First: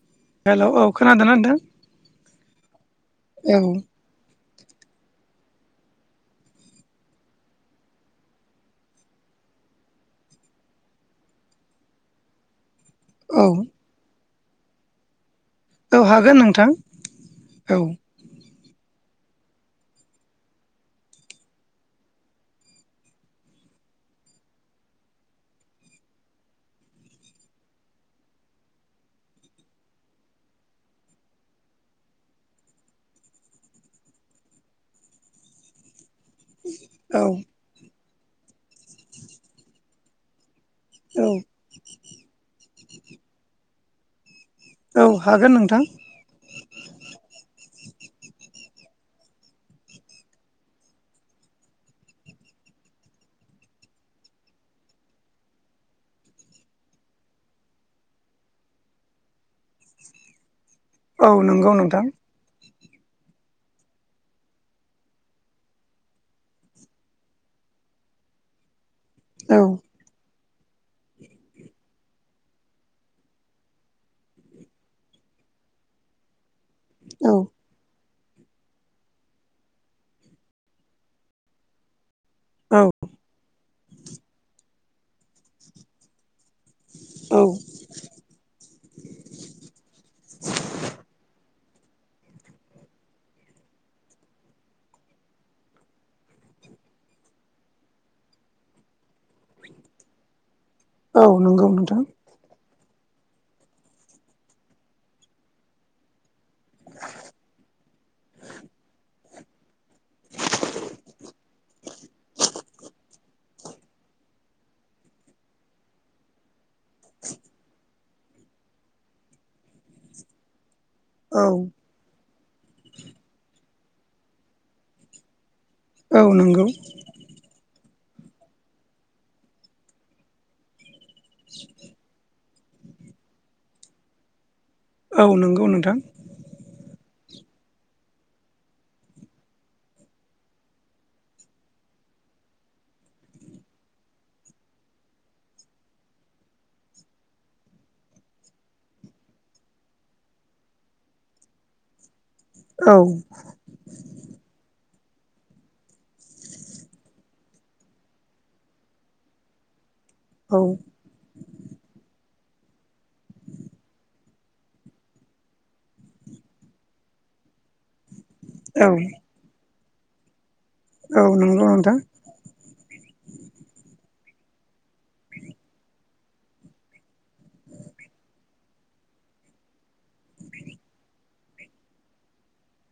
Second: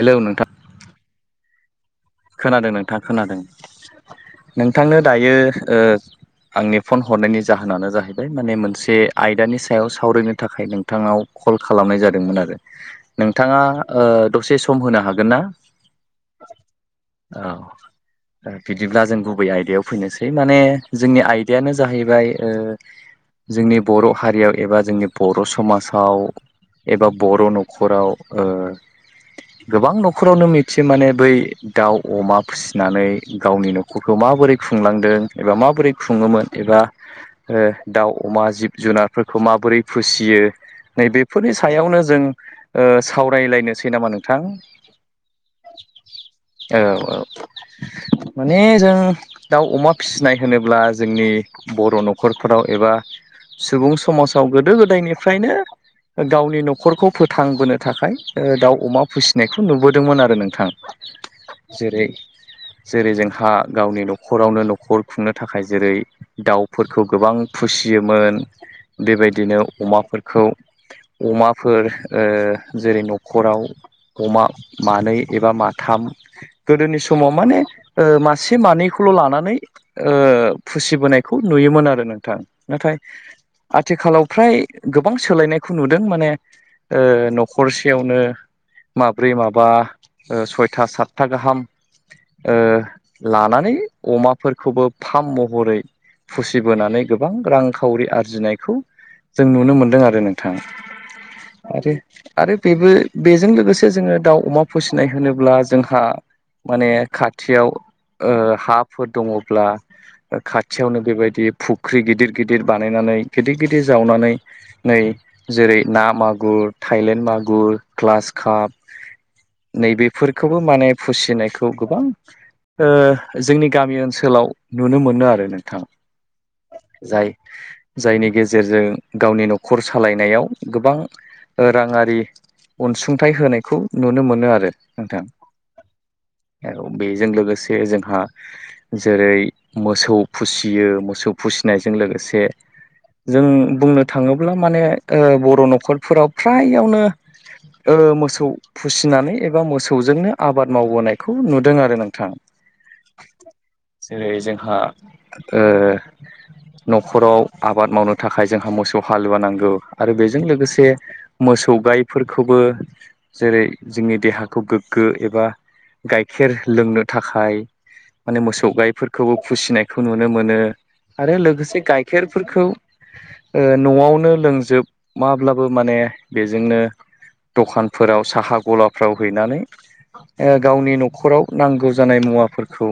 Hello नोंथां hello औ खोनादों ना नोंथां। खोनादों नोंथाङ खोनादों औ नोंथांनो दायो ओ आंनि फन हरनायनि जाहोनानो जाहैबाय माने मोनसे आयदानि सायाव सावरायनो थाखाय नोंथांनाव कल खालामनाय जादोंमोन आरो औ नोंथाङा ओ दसे सम होनो हागोन ना? औ हागोन नोंथां। औ बिदि दा जों गुबै आयदायाव फैनोसै माने जोंनि आयदायानो जाहैबाय ओ जोंनि बर' हारियाव एबा जोंनि बर' समाजाव एबा बर' न'खराव ओ गोबां न'खरावनो मिथियो माने बै दाउ अमा फिसिनानै गावनि न'खरखौ माबोरै खुंलांदों एबा माबोरै खुङोमोन एबा औ ओ दाउ अमा जिब जुनारफोरखौ माबोरै फोसियो औ नैबेफोरनि सायावनो जों ओ सावरायलायनोसै नामा नों औ हागोन नोंथां। औ औ। माने जों दाउ अमा फिसिनाय होनोब्ला जोंनि बर' न'खरफोराव एबा सुबुं समाजाव गोदो गोदायनिफ्रायनो गावनि न'खरखौ फोथांबोनो थाखाय ओ दाउ अमा फिसिनायखौ नुबोदोंमोन आरो नोंथां। औ नंगौ नोंथां। जेरै जेरै जोंहा गावनि न'खरावनो न'खर खुंनो थाखाय जेरै दाउफोरखौ गोबां फुसि‌ सियोमोन औ बेबायदिनो अमाफोरखौ, अमाफोर ओ जेरै न'खराव अमा मानै एबा माथाम गोदोनि समाव औ माने ओ मा से मानैखौल' लानानै ओ फुसिबोनायखौ नुयोमोन आरो नों थां औ नाथाय आथिखालाव फ्राय गोबां सोलायनायखौ नुदों माने ओ न'खरसेयावनो माब्रै माबा ओ सय था गाहाम ओ लानानै अमाफोरखौबो फाम महरै फुसिबोनानै गोबां रांखावरि आरजिनायखौ जों नुनो मोनदों आरो नोंथां औ नंगौ आरो नोंथां। आरो बेबो बेजों लोगोसे जोङो दाउ अमा फिसिनाय होनोब्ला जोंहा माने खाथियाव ओ हाफोर दङ'ब्ला खाथियावनो बेबायदि फुख्रि गिदिर गिदिर बानायनानै गिदिर गिदिर जावनानै नै जेरै ना मागुर थाइलेण्ड मागुर क्लास काप नै बेफोरखौबो माने औ फुसिनायखौ गोबां ओ जोंनि गामि ओनसोलाव नुनो मोनो आरो नों थां औ नंगौ जाय जायनि गेजेरजों गावनि न'खर सालायनायाव गोबां ओ राङारि अनसुंथाइ होनायखौ नुनो मोनो आरो । औ नंगौ नोंथां । औ बेजों लोगोसे जोंहा जेरै मोसौ फुसियो मोसौ फुसिनायजों लोगोसे जों बुंनो थाङोब्ला माने ओ बर' न'खरफोराव फ्रायआवनो ओ मोसौ फुसिनानै एबा मोसौजोंनो आबाद मावबोनायखौ नुदों आरो नोंथां औ । जेरै जोंहा ओ न'खराव आबाद मावनो थाखाय जोंहा मोसौ हालुवा नांगौ आरो बेजों औ लोगोसे मोसौ गायफोरखौबो जेरै जोंनि देहाखौ गोग गो एबा गाइखेर लोंनो थाखाय माने मोसौ औ गायफोरखौबो फुसिनायखौ नुनो मोनो औ आरो नंगौ लोगोसे नोंथां गाइखेरफोरखौ ओ न'आवनो लोंजोब माब्लाबो माने बेजोंनो दखानफोराव साहा गलाफ्राव हैनानै ओ गावनि न'खराव नांगौ जानाय मुवाफोरखौ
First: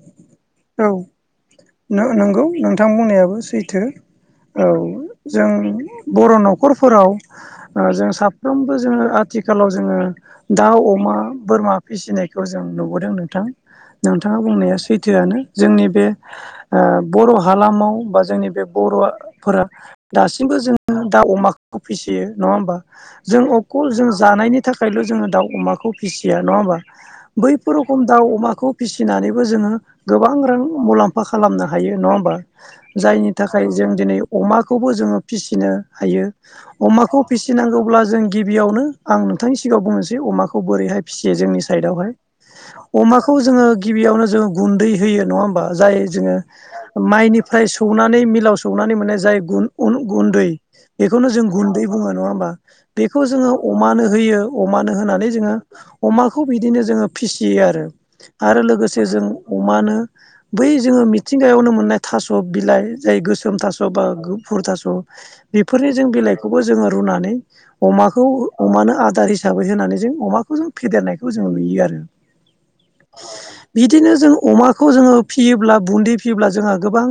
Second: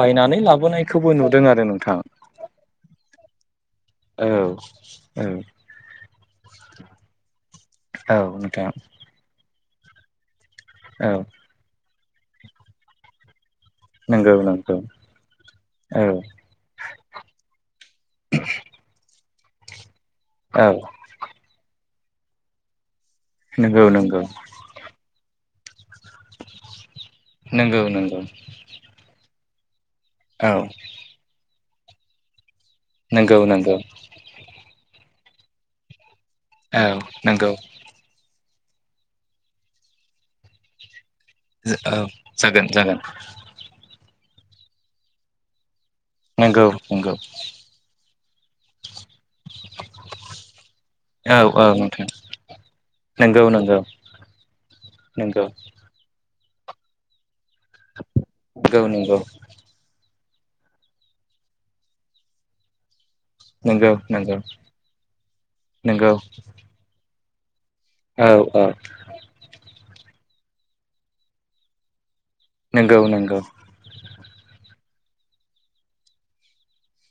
बायनानै लाबोनायखौबो नुदों आरो । नो नंगौ नोंथां बुंनायाबो सैथो औ । औ जों बर' न'खरफोराव ओ जों औ नोंथां साफ्रोमबो जोङो आथिखालाव जोङो औ दाउ-अमा बोरमा फिसिनायखौ जों नुबोदों नोंथां । नंगौ नोंथाङा नंगौ बुंनाया सैथोआनो । जोंनि बे औ आ बर' हालामाव बा जोंनि बे बर' फोरा दासिम बो औ जोङो दाउ-अमा खौ फिसियो नंङा होमबा जों नंगौ अखल जों नंगौ जानायनि थाखायल‌जोंङो दाउ-अमाखौ फिसिया नङा होमबा बैफोर नंगौ रखम नंगौ दाउ-अमाखौ फिसिनानैबो जोङो गोबां औ रां मुलाम्फा खालामनो हायो नङा होमबा जायनि नंगौ थाखाय नंगौ जों दिनै अमा खौबो जोङो फिसिनो हायो औ अमाखौ नंगौ फिसिनांगौब्ला जों गिबियावनो आं नोंथांनि सिगाङाव बुंनोसै अमाखौ बोरैहाय फिसियो जोंनि औ साइडावहाय जागोन जागोन अमाखौ जोङो गिबियावनो जोङो गुन्दै होयो नङा होमबा? जाय जोङो नंगौ नंगौ माइनिफ्राय सौनानै मिलाव सौनानै मोन्नाय जाय गुन उन गुन्दै बेखौनो औ जों औ गुन्दै नोंथां बुङो नङा होमबा बेखौ नंगौ जोङो नंगौ अमानो होयो अमानो होनानै नंगौ जोङो अमाखौ बिदिनो जोङो फिसियो आरो। आरो नंगौ लोगोसे जों नंगौ अ बै जोङो मिथिंगायावनो मोननाय थास' बिलाइ जाय गोसोम थास' नंगौ बा नंगौ गुफुर थास' बेफोरनि जों नंगौ बिलाइखौबो जोङो रुनानै अमाखौ औ औ अमानो आदार हिसाबै होनानै जों अमाखौ जों फेदेरनायखौ जों नुयो आरो । नोंगौ-नोंगौ । [inaudible] माखौ जोङो फियोब्ला बुन्दि फियोब्ला जोंहा गोबां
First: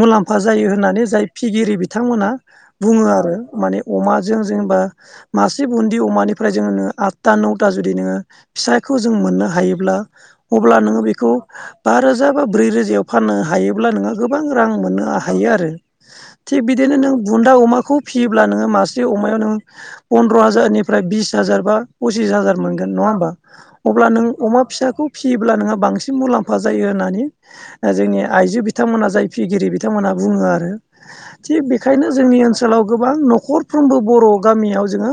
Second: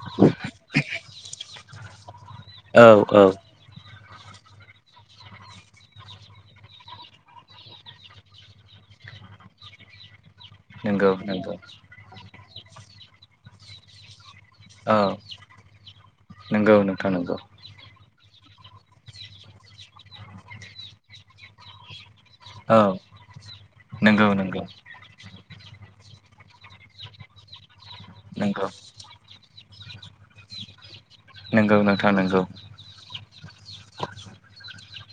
मुलाम्फा जायो होननानै जाय फिगिरि बिथांमोना औ बुङो औ आरो माने अमाजों जेनेबा मासे बुन्दि अमानिफ्राय जोंनो आतटा नौटा जुदि नोङो फिसा खौ जों मोननो हायोब्ला अब्ला नोङो नंगौ बेखौ नंगौ बा रोजा बा ब्रै रोजायाव फाननो हायोब्ला नोंङो गोबां रां मोननो औ हायो आरो । थिग नंगौ बिदिनो नोंथां नों नंगौ बुन्दा अमाखौ फिर योब्ला नोङो मासे अमायाव नों पन्द्र' हाजारनिफ्राय बिस हाजार बा पसिस हाजार औ मोनगोन नङा होमबा अब्ला नों नंगौ नंगौ अमा फिसाखौ फिसियोब्ला नोंङो बांसिन मुला फा जायो होननानै ओ जोंनि आइजो नंगौ बिथांमोना जाय फिगिरि बिथांमोना बुङो आरो । थिग नंगौ बेखायनो नोंथां जोंनि नंगौ ओनसोलाव गोबां न'खरफ्रोमबो बर' गामियाव जोङो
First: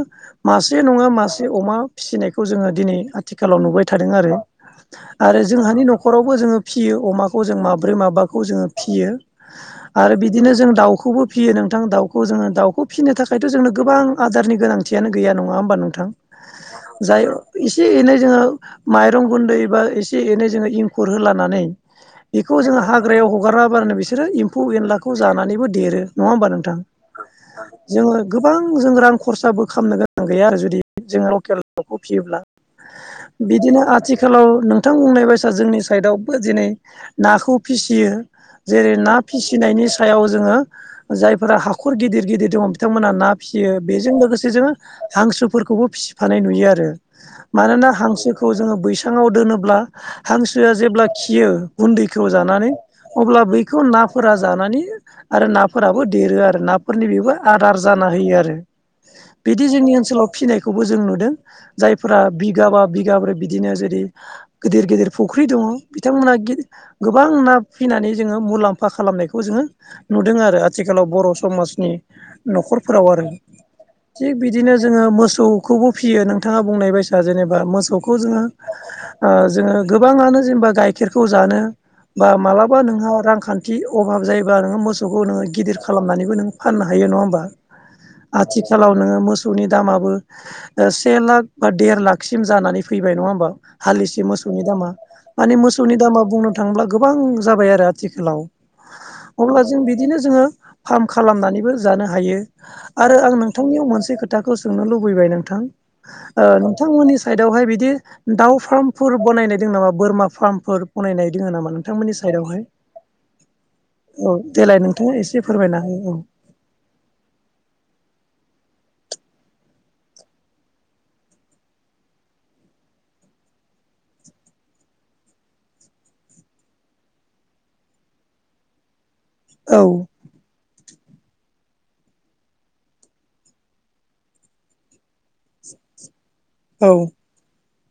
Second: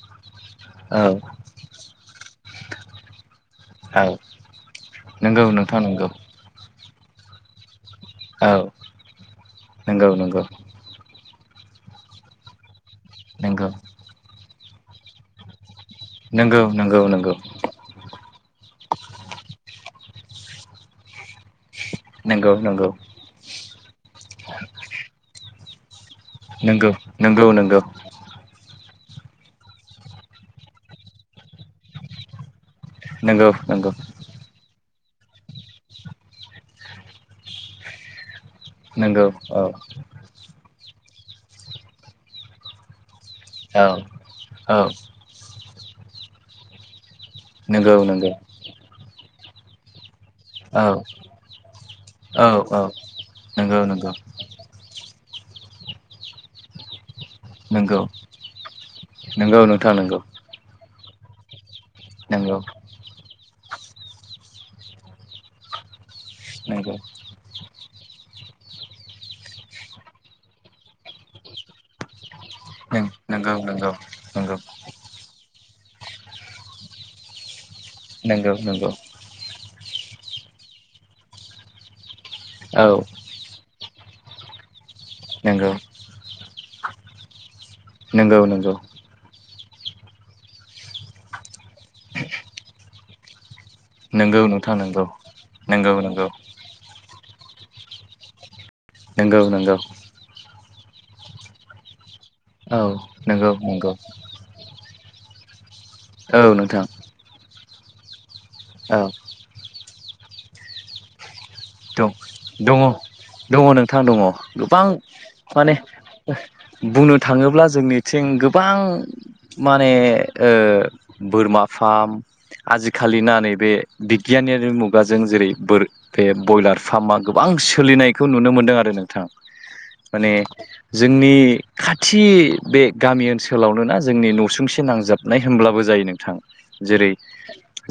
मासे औ नङा मासे अमा फिसिनायखौ जोङो दिनै आथिखालाव नुबाय औ थादों आरो । नंगौ नोंथां नंगौ न'खरावबो जोंङो फियो अमाखौ जों माब ब्रै माबाखौ औ जोङो फियो नंगौ आरो नंगौ बिदिनो जों दाउखौबो फियो नोंथां दाउखौ जोङो दाउखौ फिनो थाखायथ' नंगौ जोंनो गोबां आदारनि गोनांथियानो गैया नङा होमबा नों थां नंगौ नंगौ जाय नंगौ एसे-एनै जोङो माइरं गुन्दै एबा एसे एनै जोङो इंखुर होलानानै नंगौ बेखौ जोङो नंगौ हाग्रायाव हगारा होमबानो बिसोरो एम्फौ एनलाखौ जानानैबो देरो नङा होमबा नोंथां नंगौ नंगौ नंगौ जोङो गोबां जों रां खरसाबो खालामामनो गोनां गैया आरो जुदि जोंङो लकेल दाउखौ फियोब्ला नंगौ बिदिनो नंगौ आथिखालाव नोंथां बुंनाय बायसा जोंनि साइदआवबो दिनै नाखौ फिसियो जेरै ना नंगौ औ फिसिनायनि सायाव जोंङो जायफोरा हाखर गिदिर-गिदिर दङ बिथांमोना ना फिसियो औ बेजों लोगोसे जोङो औ हांसोफोरखौबो फिसिफानाय नुयो‌ आरो। मानोना नंगौ नंगौ हांसोखौ जोङो बैसांङाव दोनोब्ला हां सोआ औ जेब्ला खियो गुन्दैखौ औ जानानै औ अब्ला बैखौ नंगौ नंगौ नाफोरा जानानै आरो नाफोराबो देरो आरो नाफोरनि बेबो आदार नंगौ जाना होयो आरो । नंगौ बिदि नोंथां जोंनि नंगौ ओनसोलाव फिनायखौबो जों नुदों। जायफोरा नंगौ बिगाबा बिगाब्रै बिदिनो जेरै गिदिर-गिदिर फुख्रि दङ बिथांमोना गि नंगौ गोबां ना फिनानै जोङो मुलाम्फा खालामनायखौ जोङो नुदों आरो आथिखालाव बर' समाजनि न'खरफोराव आरो। नंगौ नंगौ थिग नंगौ बिदिनो जोङो मोसौ खौबो फियो नोंथाङा बुंनाय बायसा जेनेबा मोसौखौ जोङो नंगौ नंगौ ओ जोङो गोबाङानो जेनेबा गाइखेरखौ जानो बा मालाबा औ नोंहा रांखान्थि अभाब जायोबा नोङो मोसौखौ नोङो नंगौ गिदिर खालामनानैबो नों फाननो हायो नङा होमबा? नंगौ नंगौ आथिखालाव नोङो मो सौनि दामाबो ओ से लाख बा देर लाखसिम जानानै फैबाय नङा होमबा। हालिसे नंगौ मोसौनि नोंथां दामा नंगौ माने नंगौ मोसौनि दामा नंगौ बुंनो थांब्ला गो बां जाबाय आरो आथिखालाव नंगौ अब्ला नंगौ जों बिदिनो जोङो फार्म खालामनानैबो जानो हायो औ आरो आं नंगौ नोंथांनियाव नंगौ मोनसे खोथाखौ सोंनो लुबै बाय नोंथां औ नोंथां नोंथांमोननि साइदावहाय बिदि दाउ औ फार्मफोर बानायनाय दों नामा? बोरमा फार्मफोर बानायनाय दोङो नामा दं नोंथांमोननि साइदावहाय? दङ दङ नोंथां दङ। गोबां एसे माने फोरमायना हो बुंनो थाङोब्ला जोंनिथिं गो बां माने ओ बोरमा फार्म आजिखालिना नैबे बिगियानारि मुगाजों जेरै बोर बे बयलार फार्मा गोबां सोलिनायखौ नुनो मोनदों आरो नोंथां। औ माने जोंनि खाथि बे गामि ओनसोलावनो ना जोंनि न'सुंसे नांजाब नाय होनोमब्लाबो जायो नोंथां। औ जेरै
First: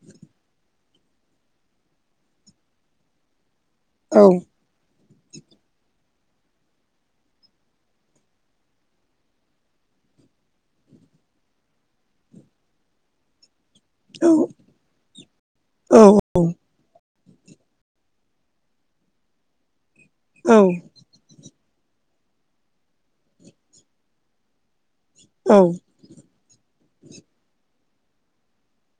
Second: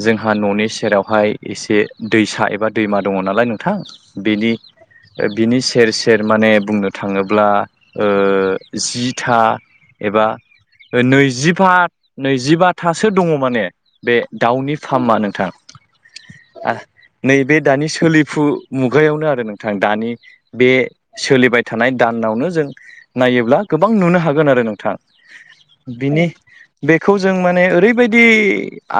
जोंहा न'नि सेराव हाय एसे दैसा एबा दैमा दङ नालाय नोंथां औ बेनि ओ बिनि सेर सेर माने बुंनो थाङोब्ला ओ जिथा एबा नैजिबा नैजिबाथासो दङ माने। बे औ दाउनि फार्मा नोंथां औ ओ नैबे दानि सो सोलिफु मुगायावनो आरो नोंथां दानि बे सोलिबाय थानाय दानावनो जों नायोब्ला गोबां नुनो हागोन आरो नोंथां। औ बिनि बेखौ जों माने ओरैबायदि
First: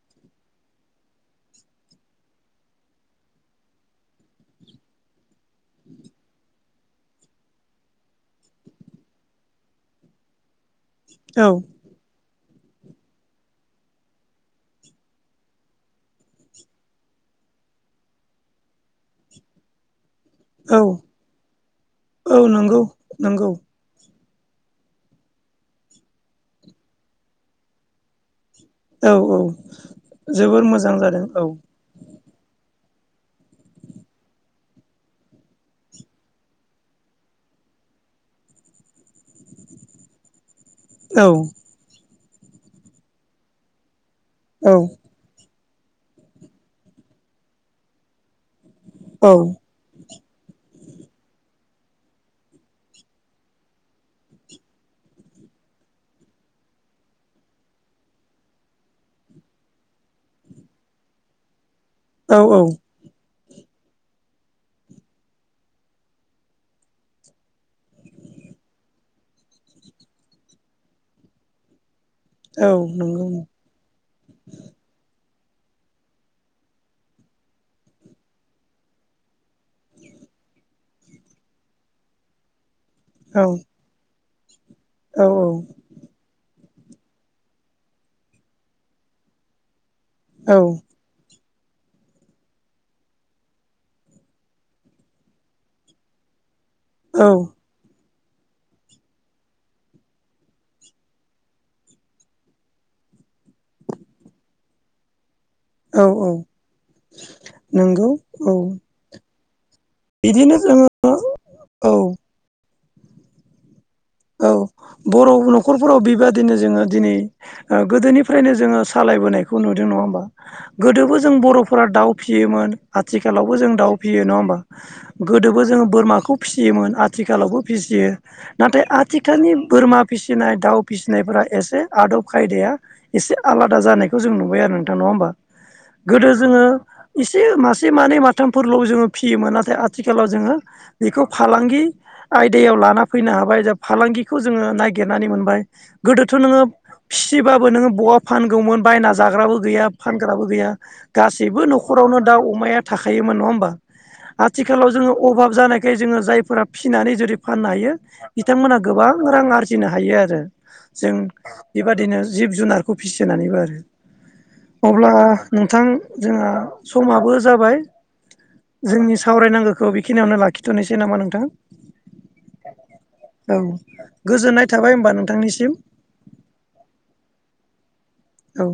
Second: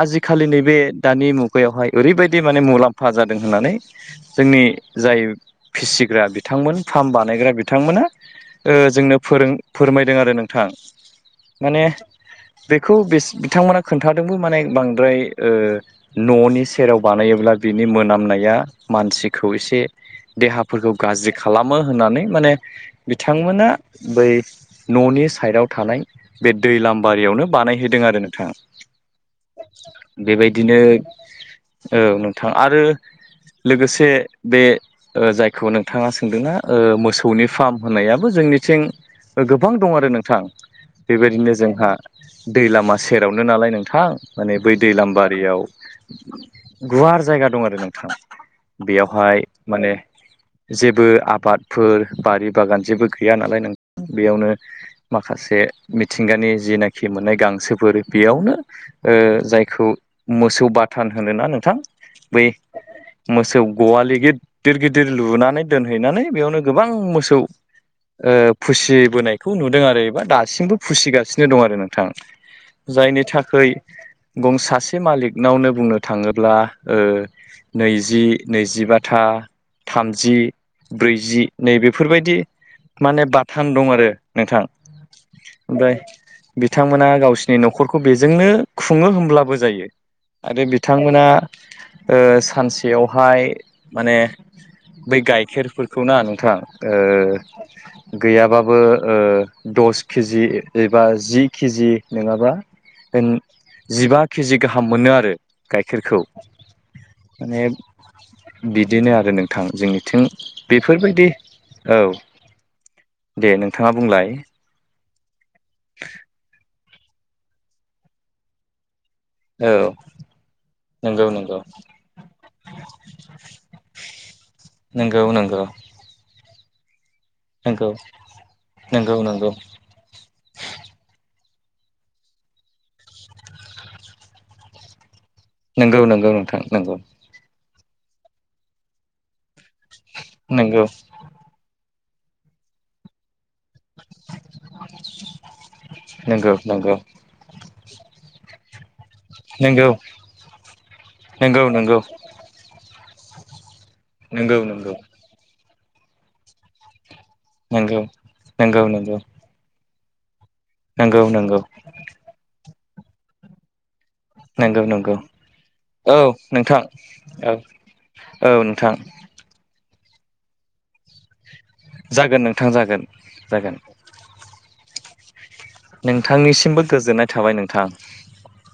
आजिखालि नैबे दानि मुगायावहाय ओरैबायदि माने मु लाम्फा जादों होननानै जोंनि जाय फिसिग्रा बिथांमोन फार्म बानायग्रा बिथांमोना ओ जोंनो फोरों फोरमायदों आरो नोंथां औ माने बेखौ बिस बिथांमोना खोन्थादोंबो माने बांद्राय ओ न'नि सेराव बानायोब्ला बिनि मोनामनाया मानसिखौ एसे औ देहाफोरखौ गाज्रि खालामो होननानै औ माने नंगौ नंगौ बिथांमोना बै न'नि साइडाव थानाय बे दैलाम बारियावनो बानायहैदों आरो नोंथां। औ औ जोबोर बेबायदिनो मोजां जादों औ ओ नोंथां आरो लोगोसे बे ओ जायखौ नोंथाङा सोंदोंना ओ मोसौनि फार्म होननायाबो जोंनि बिथिं गोबां दं आरो नोंथां औ बेबायदिनो जोंहा दैलामा सेरावनो नालाय नोंथां माने औ बै दैलाम बारियाव गुवार जायगा दं आरो नोंथां। बेयावहाय माने जेबो आबाद फोर बारि बागान जेबो गैया नालाय नों बेयावनो माखासे मिथिंगानि जिनाखि मोननाय गांसोफोर बेयावनो ओ जायखौ मोसौ बाथान होनो ना नोंथां? औ बै औ। मोसौ गवालि गिददिर गिदिर लुनानै दोनहैनानै बेयावनो गोबां मोसौ ओ फुसिबोनायखौ नुदों आरो एबा दासिमबो फुसिगासिनो दं आरो नों थां औ जायनि नंगौ थाखाय गं सासे मालिक नावनो बुंनो थाङोब्ला ओ नै जि नैजिबाथा थामजि ब्रैजि नैबेफोरबायदि माने औ बाथान दं आरो नोंथां। ओमफाय बिथांमोना गावसिनि न'खरखौ बेजोंनो खुङो होमब्लाबो जायो। औ आरो बिथांमोना ओ सान सेयावहाय माने बै गाइखेरफोरखौ ना नोंथां औ ओ गैयाबाबो ओ दस खिजि एबा जि खिजि नोङाबा होन जिबा खेजि गाहाम मोनो आरो। औ गाइखेरखौ औ माने नंगौ औ बिदिनो आरो नों थां। जोंनिथिं बिदिनो जोङो बेफोरबायदि औ दे नों औ बर' न'खरफोराव बेबादिनो जोङो दिनै ओ गोदोनिफ्रायनो जोङो सालायबोनायखौ औ नुदों नङा होमबा गोदोबो नंगौ जों नंगौ बर'फोरा दाउ फियोमोन। आथिखालावबो जों दाउ फियो नङा होमबा नंगौ नंगौ गोदोबो जों बोरमाखौ फिसियोमोन आथिखालावबो नंगौ फिसियो। नाथाय आ नंगौ नंगौ थिखालनि बोरमा फिसिनाय दाउ फिसिनायफ्रा एसे आदब खायदाया एसे आलादा जानायखौ जों नुबाय आरो नोंथां नङा होमबा? नंगौ गोदो नंगौ नोंथां जोङो नंगौ इसे मास से मानै माथामफोरल' जोङो फियोमोन नाथाय आथिखालाव जोङो नंगौ बेखौ फालांगि आयदायाव लाना फैनो हाबाय जा फालांगिखौ जोङो नायागिरनानै मोनबाय। गोदोथ' नंगौ नोङो नंगौ फिसिबाबो नोङो बहा फानगौमोन बायना जाग्राबो गैया नंगौ फानग्राबो गैया गासैबो नंगौ नंगौ न'खरावनो दाव अमाया थाखायोमोन नङा होमबा? नंगौ नंगौ आथिखालाव जोङो अभाब जानायखाय जोङो जायफोरा फिनानै जुदि फाननो हायो नंगौ बिथांमोना नंगौ नंगौ गोबां नंगौ रां आरजिनो हायो आरो जों नंगौ बेबदिनो जिब- जुनार खौ फिसिनानैबो आरो। नंगौ अब्ला नंगौ नोंथां औ जोंहा नोंथां समाबो औ जाबाय। औ नोंथां जोंनि सावरायनांगोखो बेखिनियावनो लाखिथ'नोसै नामा नोंथां? जागोन नोंथां जागोन। औ जागोन गोजोननाय थाबाय होमबा नोंथांनि नोंथांनिसिमबो गोजोननाय थाबाय नोंथां। औ।